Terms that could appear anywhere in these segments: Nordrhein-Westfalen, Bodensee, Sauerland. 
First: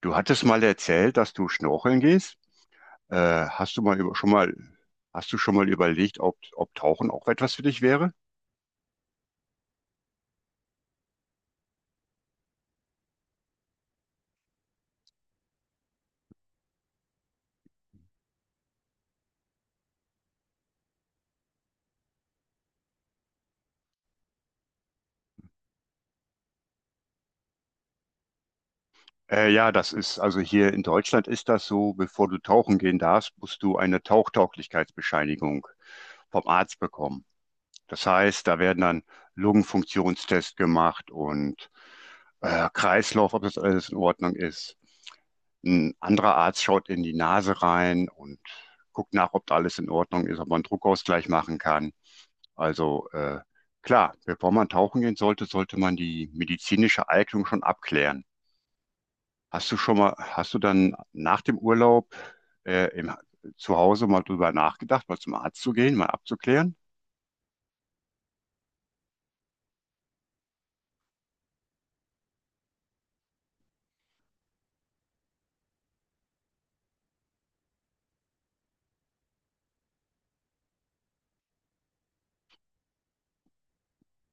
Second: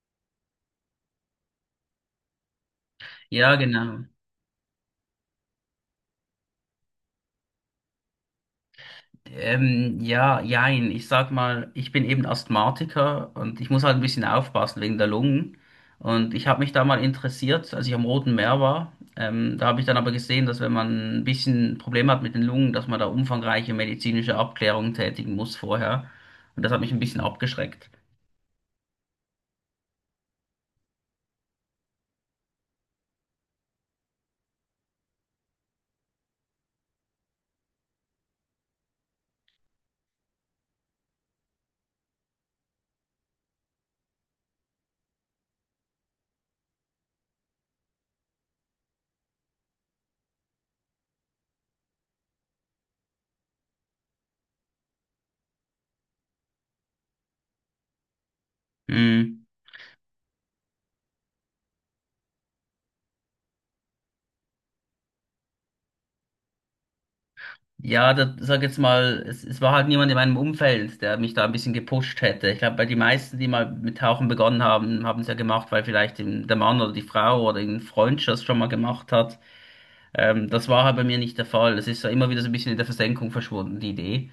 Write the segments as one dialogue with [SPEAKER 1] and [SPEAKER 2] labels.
[SPEAKER 1] Du hattest mal erzählt, dass du schnorcheln gehst. Äh,
[SPEAKER 2] Ja,
[SPEAKER 1] hast du mal
[SPEAKER 2] genau.
[SPEAKER 1] über, schon mal, hast du schon mal überlegt, ob Tauchen auch etwas für dich wäre?
[SPEAKER 2] Ja, jein. Ich sag mal, ich bin eben Asthmatiker und ich muss halt ein bisschen aufpassen wegen der Lungen. Und ich habe mich da mal interessiert, als ich am Roten Meer war. Da habe ich dann aber gesehen, dass wenn man ein bisschen Probleme hat mit den Lungen, dass man da umfangreiche medizinische Abklärungen tätigen muss vorher. Und das hat mich ein bisschen abgeschreckt.
[SPEAKER 1] Ja, das ist, also hier in Deutschland ist das so, bevor du tauchen gehen darfst, musst du eine Tauchtauglichkeitsbescheinigung vom Arzt bekommen. Das heißt, da werden dann Lungenfunktionstests gemacht und Kreislauf, ob das alles in Ordnung ist. Ein anderer Arzt schaut in die Nase rein und guckt nach, ob da alles in Ordnung ist, ob man einen Druckausgleich machen kann. Also klar, bevor man tauchen gehen sollte, sollte man die medizinische Eignung schon abklären.
[SPEAKER 2] Mm.
[SPEAKER 1] Hast du dann nach dem Urlaub äh, im, zu Hause mal drüber nachgedacht, mal zum Arzt zu gehen, mal abzuklären?
[SPEAKER 2] Ja, da sag jetzt mal, es war halt niemand in meinem Umfeld, der mich da ein bisschen gepusht hätte. Ich glaube, bei die meisten, die mal mit Tauchen begonnen haben, haben es ja gemacht, weil vielleicht der Mann oder die Frau oder ein Freund das schon mal gemacht hat. Das war halt bei mir nicht der Fall. Es ist ja immer wieder so ein bisschen in der Versenkung verschwunden, die Idee.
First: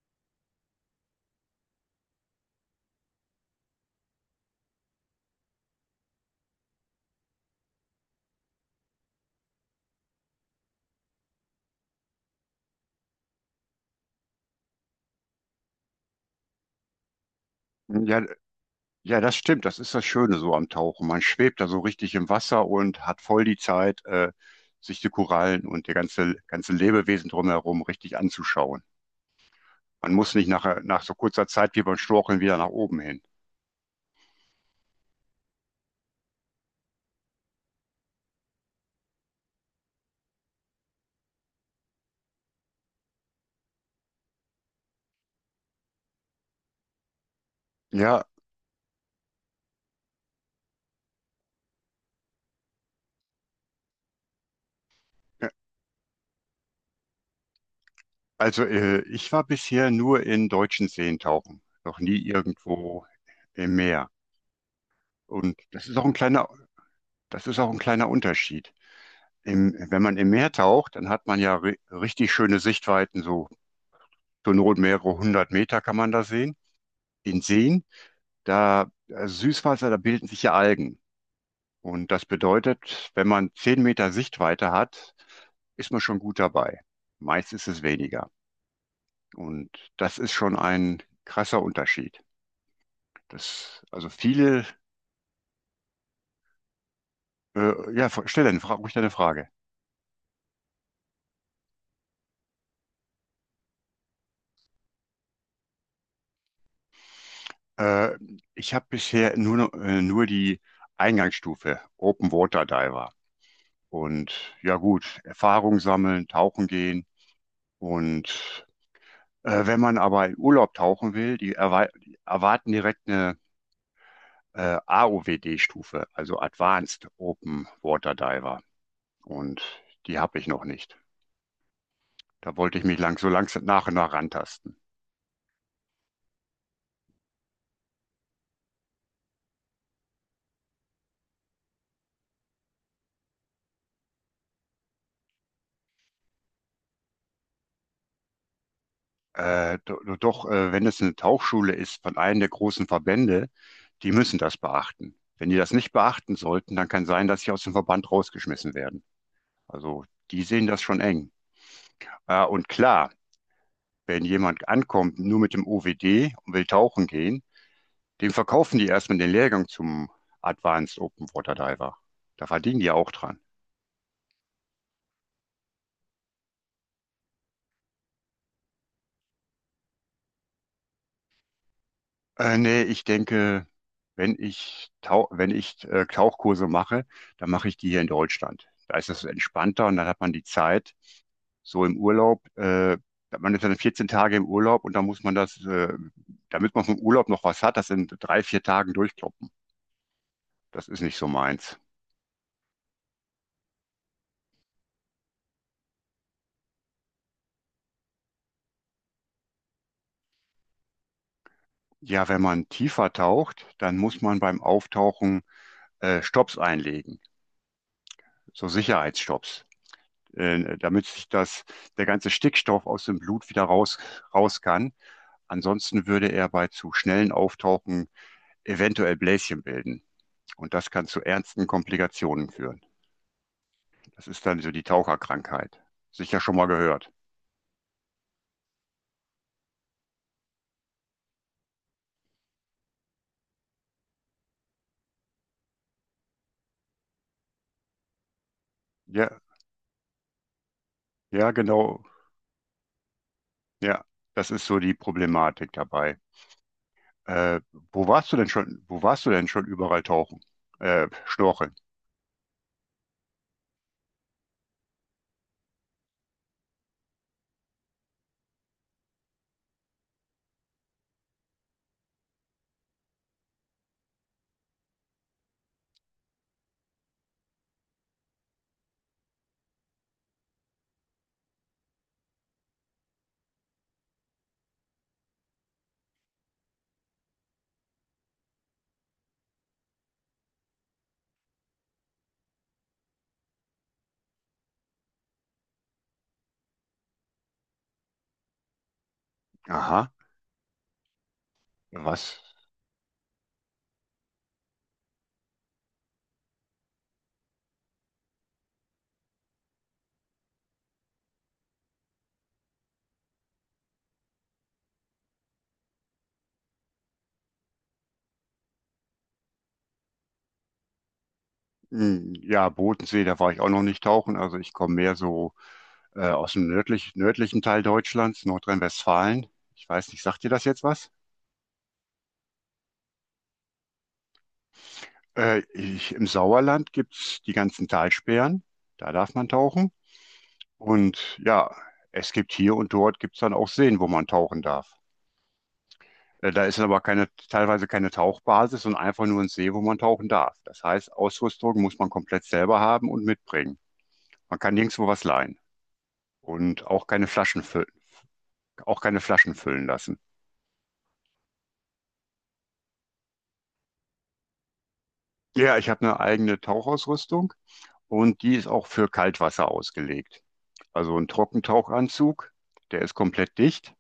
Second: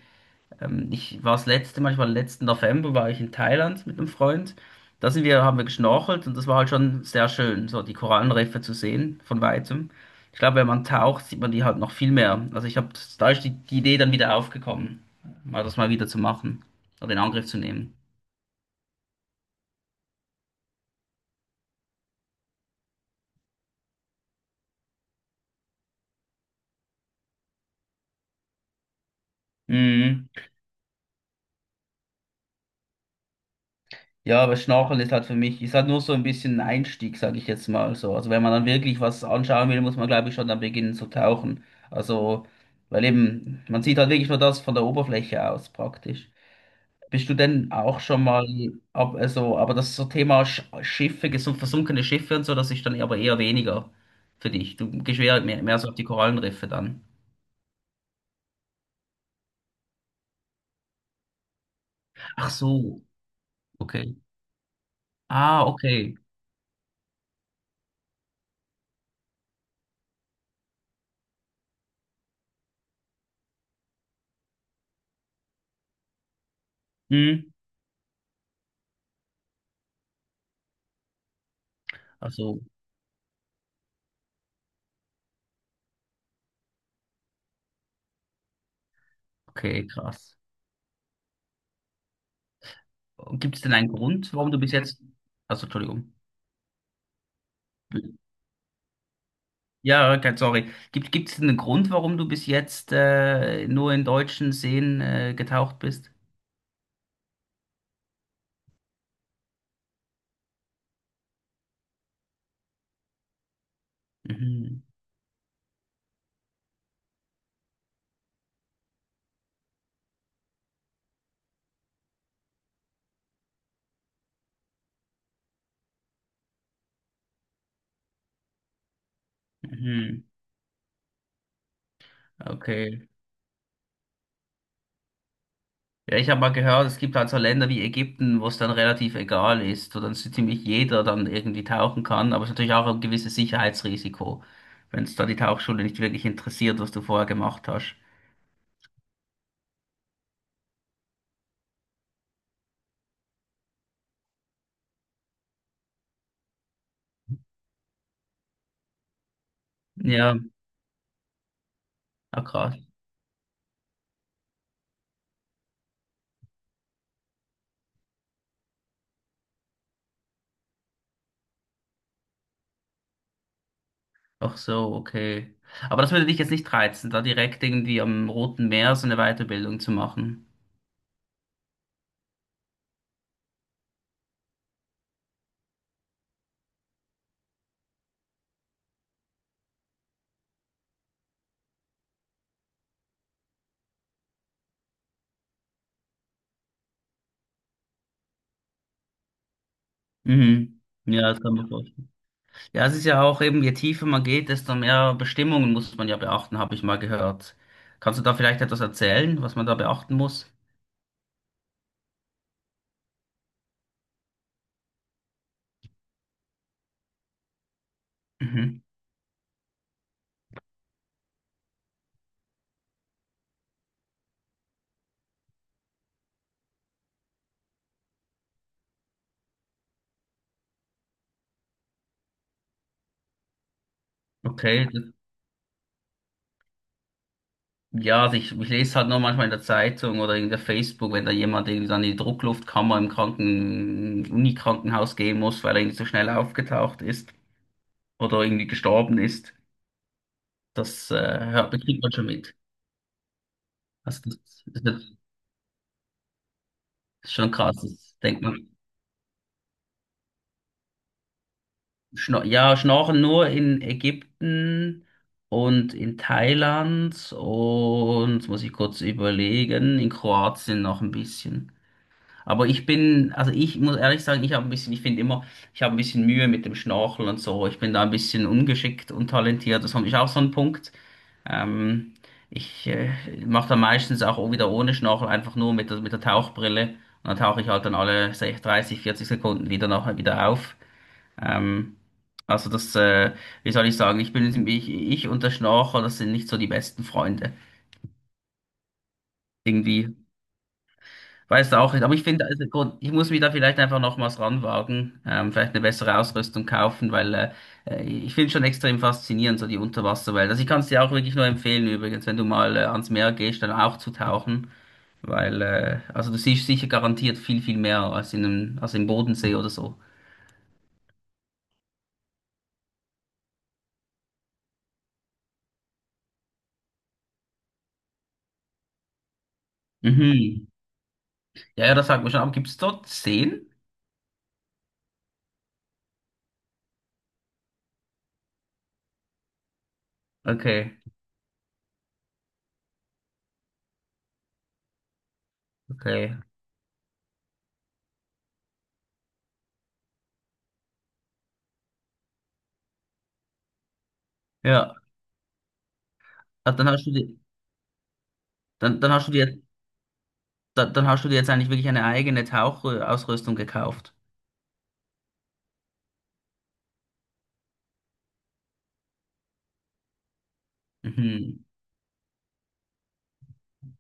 [SPEAKER 2] Ich war das letzte Mal, ich war letzten November, war ich in Thailand mit einem Freund. Haben wir geschnorchelt und das war halt schon sehr schön, so die Korallenriffe zu sehen von weitem. Ich glaube, wenn man taucht, sieht man die halt noch viel mehr. Da ist die Idee dann wieder aufgekommen, mal wieder zu machen oder in Angriff zu nehmen.
[SPEAKER 1] Ja, ja, das stimmt. Das ist das Schöne so am Tauchen. Man schwebt da so richtig im Wasser und hat voll die Zeit, sich die Korallen und die ganze Lebewesen drumherum richtig anzuschauen. Man muss nicht nach so kurzer Zeit wie beim Storcheln wieder nach oben hin.
[SPEAKER 2] Ja, aber Schnorcheln ist halt für mich, ist halt nur so ein bisschen ein Einstieg, sage ich jetzt mal so. Also wenn man dann wirklich was anschauen will, muss man glaube ich schon dann beginnen zu tauchen. Also, weil eben, man sieht halt wirklich nur das von der Oberfläche aus praktisch. Bist du denn
[SPEAKER 1] Ja,
[SPEAKER 2] auch
[SPEAKER 1] ja.
[SPEAKER 2] schon mal, ab, also, aber das so Thema Schiffe, versunkene Schiffe und so, das ist dann aber eher weniger für dich. Du gehst eher mehr so auf die Korallenriffe dann.
[SPEAKER 1] Also ich war bisher nur in deutschen Seen tauchen, noch nie
[SPEAKER 2] Ach so,
[SPEAKER 1] irgendwo im Meer.
[SPEAKER 2] okay.
[SPEAKER 1] Und
[SPEAKER 2] Ah, okay.
[SPEAKER 1] das ist auch ein kleiner Unterschied. Im, wenn man im Meer taucht, dann hat man ja ri richtig schöne Sichtweiten, so zur Not mehrere hundert Meter kann man da sehen. In
[SPEAKER 2] Hm.
[SPEAKER 1] Seen, da Süßwasser, da bilden sich ja Algen. Und das
[SPEAKER 2] Also,
[SPEAKER 1] bedeutet, wenn man zehn Meter Sichtweite hat, ist man schon gut dabei. Meist ist es weniger. Und
[SPEAKER 2] okay,
[SPEAKER 1] das ist
[SPEAKER 2] krass.
[SPEAKER 1] schon ein krasser Unterschied.
[SPEAKER 2] Gibt es denn
[SPEAKER 1] Das,
[SPEAKER 2] einen
[SPEAKER 1] also
[SPEAKER 2] Grund, warum du
[SPEAKER 1] viele,
[SPEAKER 2] bis jetzt, also Entschuldigung,
[SPEAKER 1] ja, stell deine Frage, ruhig deine Frage.
[SPEAKER 2] ja, kein, sorry, gibt es denn einen Grund, warum du bis jetzt nur in deutschen Seen getaucht bist?
[SPEAKER 1] Äh, Ich habe bisher nur, nur die Eingangsstufe Open Water Diver. Und ja
[SPEAKER 2] Mhm.
[SPEAKER 1] gut, Erfahrung sammeln, tauchen gehen. Und wenn man aber in Urlaub tauchen will, die erwarten direkt eine AOWD-Stufe, also Advanced Open Water Diver. Und die
[SPEAKER 2] Mhm.
[SPEAKER 1] habe ich noch nicht. Da wollte ich mich
[SPEAKER 2] Okay.
[SPEAKER 1] lang so langsam nach und nach rantasten.
[SPEAKER 2] Ja, ich habe mal gehört, es gibt halt so Länder wie Ägypten, wo es dann relativ egal ist, wo dann so ziemlich jeder dann irgendwie tauchen kann, aber es ist natürlich auch ein gewisses Sicherheitsrisiko, wenn es da die Tauchschule nicht wirklich interessiert, was du vorher gemacht hast.
[SPEAKER 1] Doch, wenn es eine Tauchschule ist von einem der großen Verbände, die müssen das beachten. Wenn die das nicht beachten sollten, dann kann sein, dass sie aus dem Verband rausgeschmissen werden. Also
[SPEAKER 2] Ja,
[SPEAKER 1] die sehen das schon eng.
[SPEAKER 2] ah,
[SPEAKER 1] Und
[SPEAKER 2] krass.
[SPEAKER 1] klar, wenn jemand ankommt nur mit dem OWD und will tauchen gehen, dem verkaufen die erstmal den Lehrgang zum Advanced Open Water Diver. Da verdienen die auch dran.
[SPEAKER 2] Ach so, okay. Aber das würde dich jetzt nicht reizen, da direkt irgendwie am Roten Meer so eine Weiterbildung zu machen.
[SPEAKER 1] Nee, ich denke, wenn ich Tauchkurse mache, dann mache ich die hier in Deutschland. Da ist das entspannter und dann hat man die Zeit, so im Urlaub, man ist dann 14 Tage im Urlaub und dann muss man das, damit man vom Urlaub noch was hat, das in drei, vier Tagen durchkloppen.
[SPEAKER 2] Mhm.
[SPEAKER 1] Das ist nicht
[SPEAKER 2] Ja,
[SPEAKER 1] so
[SPEAKER 2] das kann man
[SPEAKER 1] meins.
[SPEAKER 2] vorstellen. Ja, es ist ja auch eben, je tiefer man geht, desto mehr Bestimmungen muss man ja beachten, habe ich mal gehört. Kannst du da vielleicht etwas erzählen, was man da beachten muss?
[SPEAKER 1] Ja, wenn man tiefer taucht, dann muss man beim Auftauchen Stopps einlegen, so
[SPEAKER 2] Mhm.
[SPEAKER 1] Sicherheitsstopps, damit sich der ganze Stickstoff aus dem Blut wieder raus kann. Ansonsten würde er bei zu schnellen Auftauchen eventuell Bläschen bilden. Und das kann zu ernsten Komplikationen führen. Das ist dann so die
[SPEAKER 2] Okay.
[SPEAKER 1] Taucherkrankheit. Sicher schon mal gehört.
[SPEAKER 2] Ja, also ich lese halt nur manchmal in der Zeitung oder in der Facebook, wenn da jemand irgendwie dann in die Druckluftkammer im Unikrankenhaus gehen muss, weil er irgendwie so schnell aufgetaucht ist oder irgendwie gestorben
[SPEAKER 1] Ja,
[SPEAKER 2] ist. Das
[SPEAKER 1] ja,
[SPEAKER 2] kriegt
[SPEAKER 1] genau.
[SPEAKER 2] man schon mit.
[SPEAKER 1] Ja,
[SPEAKER 2] Also
[SPEAKER 1] das ist so die
[SPEAKER 2] das
[SPEAKER 1] Problematik dabei.
[SPEAKER 2] ist schon
[SPEAKER 1] Äh,
[SPEAKER 2] krass. Das denkt man.
[SPEAKER 1] wo warst du denn schon überall tauchen? Schnorcheln.
[SPEAKER 2] Schnorcheln nur in Ägypten und in Thailand und, jetzt muss ich kurz überlegen, in Kroatien noch ein bisschen. Aber ich bin, also ich muss ehrlich sagen, ich habe ein bisschen, ich finde immer, ich habe ein bisschen Mühe mit dem Schnorcheln und so. Ich bin da ein bisschen ungeschickt, untalentiert. Das ist auch so ein Punkt. Ähm, ich mache da meistens auch wieder ohne Schnorchel, einfach nur mit der Tauchbrille. Und dann tauche ich halt dann alle 60, 30, 40 Sekunden wieder nachher wieder auf. Ähm, also das, äh, wie soll ich sagen, ich und der Schnorchel, das sind nicht so die besten Freunde.
[SPEAKER 1] Aha,
[SPEAKER 2] Irgendwie weiß auch nicht, aber ich
[SPEAKER 1] was?
[SPEAKER 2] finde, also, ich muss mich da vielleicht einfach nochmals ranwagen, vielleicht eine bessere Ausrüstung kaufen, weil ich finde schon extrem faszinierend, so die Unterwasserwelt. Also ich kann es dir auch wirklich nur empfehlen, übrigens, wenn du mal ans Meer gehst, dann auch zu tauchen, weil also du siehst sicher garantiert viel, viel mehr als als im Bodensee oder so.
[SPEAKER 1] Hm, ja, Bodensee, da war ich auch noch nicht tauchen. Also ich komme mehr so nördlichen Teil Deutschlands, Nordrhein-Westfalen. Ich weiß nicht, sagt dir das
[SPEAKER 2] Mhm.
[SPEAKER 1] jetzt was?
[SPEAKER 2] Ja, ja, das sagt man schon, aber gibt es dort Seen?
[SPEAKER 1] Im Sauerland gibt's die ganzen Talsperren, da darf man tauchen.
[SPEAKER 2] Okay,
[SPEAKER 1] Und ja, es gibt hier und dort gibt's dann auch Seen, wo man tauchen darf.
[SPEAKER 2] okay.
[SPEAKER 1] Da ist aber keine, teilweise keine Tauchbasis, sondern einfach nur ein See, wo man tauchen darf. Das heißt, Ausrüstung muss man komplett selber haben und mitbringen. Man kann
[SPEAKER 2] Ja,
[SPEAKER 1] nirgendwo was leihen
[SPEAKER 2] Ah,
[SPEAKER 1] und
[SPEAKER 2] dann hast
[SPEAKER 1] auch
[SPEAKER 2] du
[SPEAKER 1] keine
[SPEAKER 2] dir,
[SPEAKER 1] Flaschen füllen,
[SPEAKER 2] dann,
[SPEAKER 1] auch
[SPEAKER 2] dann
[SPEAKER 1] keine
[SPEAKER 2] hast du
[SPEAKER 1] Flaschen
[SPEAKER 2] dir,
[SPEAKER 1] füllen lassen.
[SPEAKER 2] dann, dann hast du dir jetzt eigentlich wirklich eine eigene Tauchausrüstung gekauft.
[SPEAKER 1] Ja, ich habe eine eigene Tauchausrüstung und die ist auch für Kaltwasser ausgelegt. Also ein
[SPEAKER 2] Mhm.
[SPEAKER 1] Trockentauchanzug, der ist komplett dicht.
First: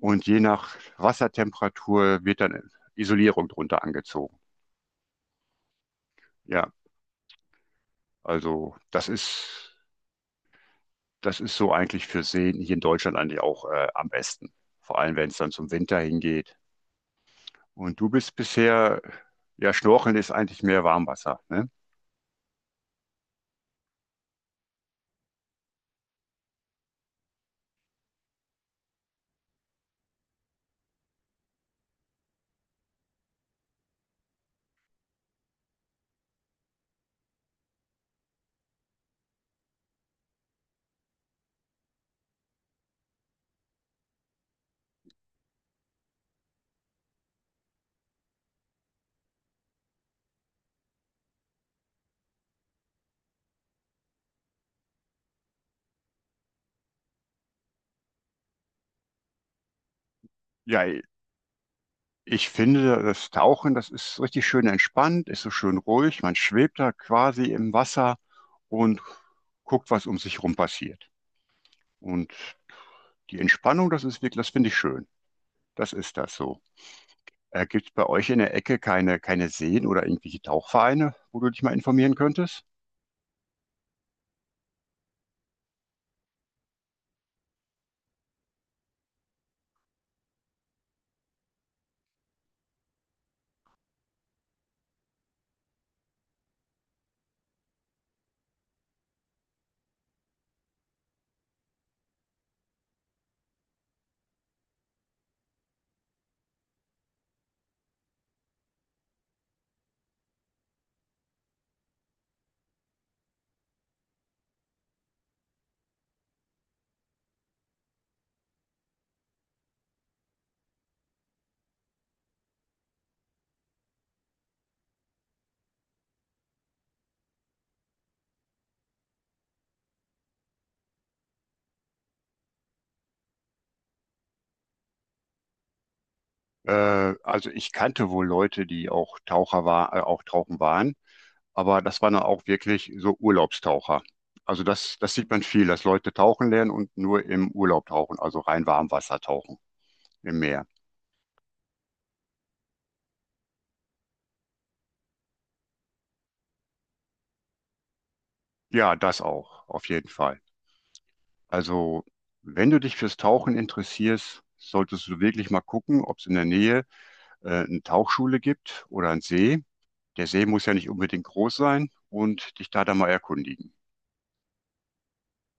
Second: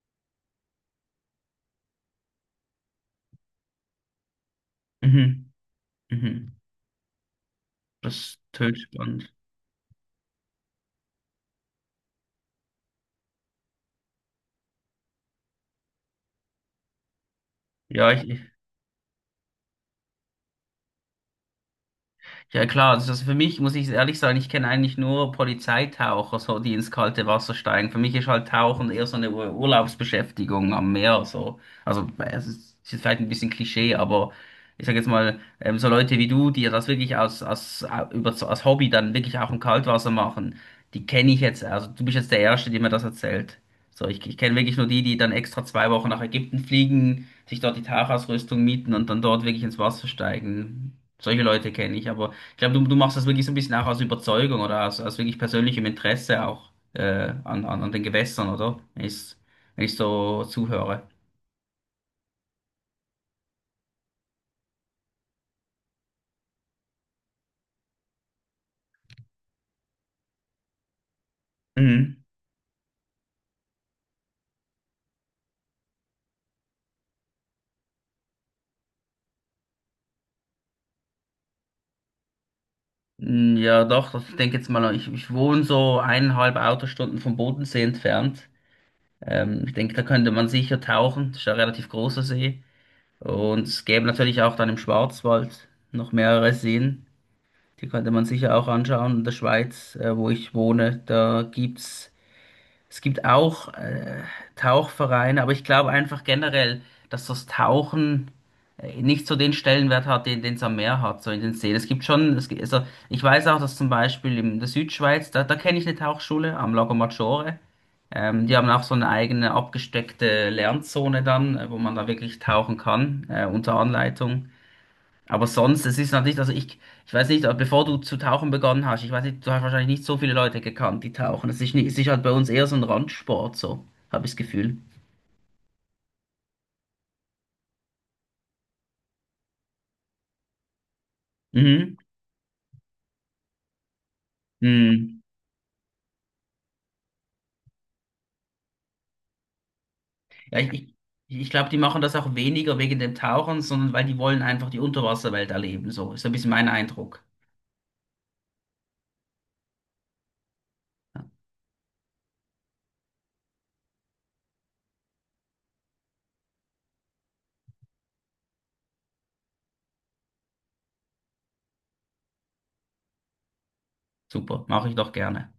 [SPEAKER 1] Und je nach Wassertemperatur wird dann Isolierung drunter angezogen.
[SPEAKER 2] Mhm. Mhm.
[SPEAKER 1] Ja,
[SPEAKER 2] Das ist total
[SPEAKER 1] also das
[SPEAKER 2] spannend.
[SPEAKER 1] ist, das ist so eigentlich für Seen hier in Deutschland eigentlich auch am besten. Vor allem, wenn es dann zum Winter hingeht. Und du
[SPEAKER 2] Ja,
[SPEAKER 1] bist
[SPEAKER 2] ich,
[SPEAKER 1] bisher, ja, Schnorcheln ist eigentlich mehr Warmwasser, ne?
[SPEAKER 2] Ja klar, also das für mich muss ich ehrlich sagen, ich kenne eigentlich nur Polizeitaucher, so die ins kalte Wasser steigen. Für mich ist halt Tauchen eher so eine Urlaubsbeschäftigung am Meer, so. Also es es ist vielleicht ein bisschen Klischee, aber ich sage jetzt mal, so Leute wie du, die ja das wirklich als Hobby dann wirklich auch im Kaltwasser machen, die kenne ich jetzt. Also du bist jetzt der Erste, der mir das erzählt. So, ich kenne wirklich nur die, die dann extra zwei Wochen nach Ägypten fliegen, sich dort die Tauchausrüstung mieten und dann dort wirklich ins Wasser steigen. Solche Leute kenne ich, aber ich glaube, du machst das wirklich so ein bisschen auch aus Überzeugung oder aus wirklich persönlichem Interesse auch an den Gewässern, oder? Wenn ich so
[SPEAKER 1] Ja,
[SPEAKER 2] zuhöre.
[SPEAKER 1] ich finde, das ist richtig schön entspannt, ist so schön ruhig. Man schwebt da quasi im Wasser und guckt, was um sich rum passiert.
[SPEAKER 2] Mhm.
[SPEAKER 1] Und die Entspannung, das finde ich schön. Das ist das so. Gibt es bei euch in der Ecke keine Seen oder irgendwelche Tauchvereine, wo du dich mal informieren könntest?
[SPEAKER 2] Mm, ja, doch, ich denke jetzt mal, ich wohne so eineinhalb Autostunden vom Bodensee entfernt. Ich denke, da könnte man sicher tauchen. Das ist ja ein relativ großer See. Und es gäbe natürlich auch dann im Schwarzwald noch mehrere Seen. Die könnte man sicher auch anschauen. In der Schweiz, wo ich wohne, da gibt's. Es gibt auch Tauchvereine, aber ich glaube einfach generell, dass das Tauchen nicht so den Stellenwert hat, den es am Meer hat, so in den Seen. Es gibt schon, also ich weiß auch, dass zum Beispiel in der Südschweiz, da kenne ich eine Tauchschule am Lago Maggiore. Die haben auch so eine eigene abgesteckte Lernzone dann, wo man da wirklich tauchen kann, unter Anleitung. Aber sonst, es ist natürlich, ich weiß nicht, bevor du zu tauchen begonnen hast, ich weiß nicht, du hast wahrscheinlich nicht so viele Leute gekannt, die tauchen. Es ist, nicht, es ist halt bei uns eher so ein Randsport, so, habe ich das Gefühl.
[SPEAKER 1] Also ich kannte wohl Leute, die auch auch tauchen waren, aber
[SPEAKER 2] Mhm.
[SPEAKER 1] das waren dann auch wirklich so Urlaubstaucher. Also das, das
[SPEAKER 2] Mhm.
[SPEAKER 1] sieht man viel, dass Leute tauchen lernen und nur im Urlaub tauchen, also rein Warmwasser tauchen im
[SPEAKER 2] Ja,
[SPEAKER 1] Meer.
[SPEAKER 2] ich, ich, ich glaube, die machen das auch weniger wegen dem Tauchen, sondern weil die wollen einfach die Unterwasserwelt erleben, so. Ist so ein bisschen mein Eindruck.
[SPEAKER 1] Ja, das auch, auf jeden Fall. Also wenn du dich fürs Tauchen interessierst, solltest du wirklich mal gucken, ob es in der Nähe eine Tauchschule gibt oder einen See. Der See muss ja nicht unbedingt groß sein und dich da dann mal erkundigen.
[SPEAKER 2] Super, mache ich doch gerne.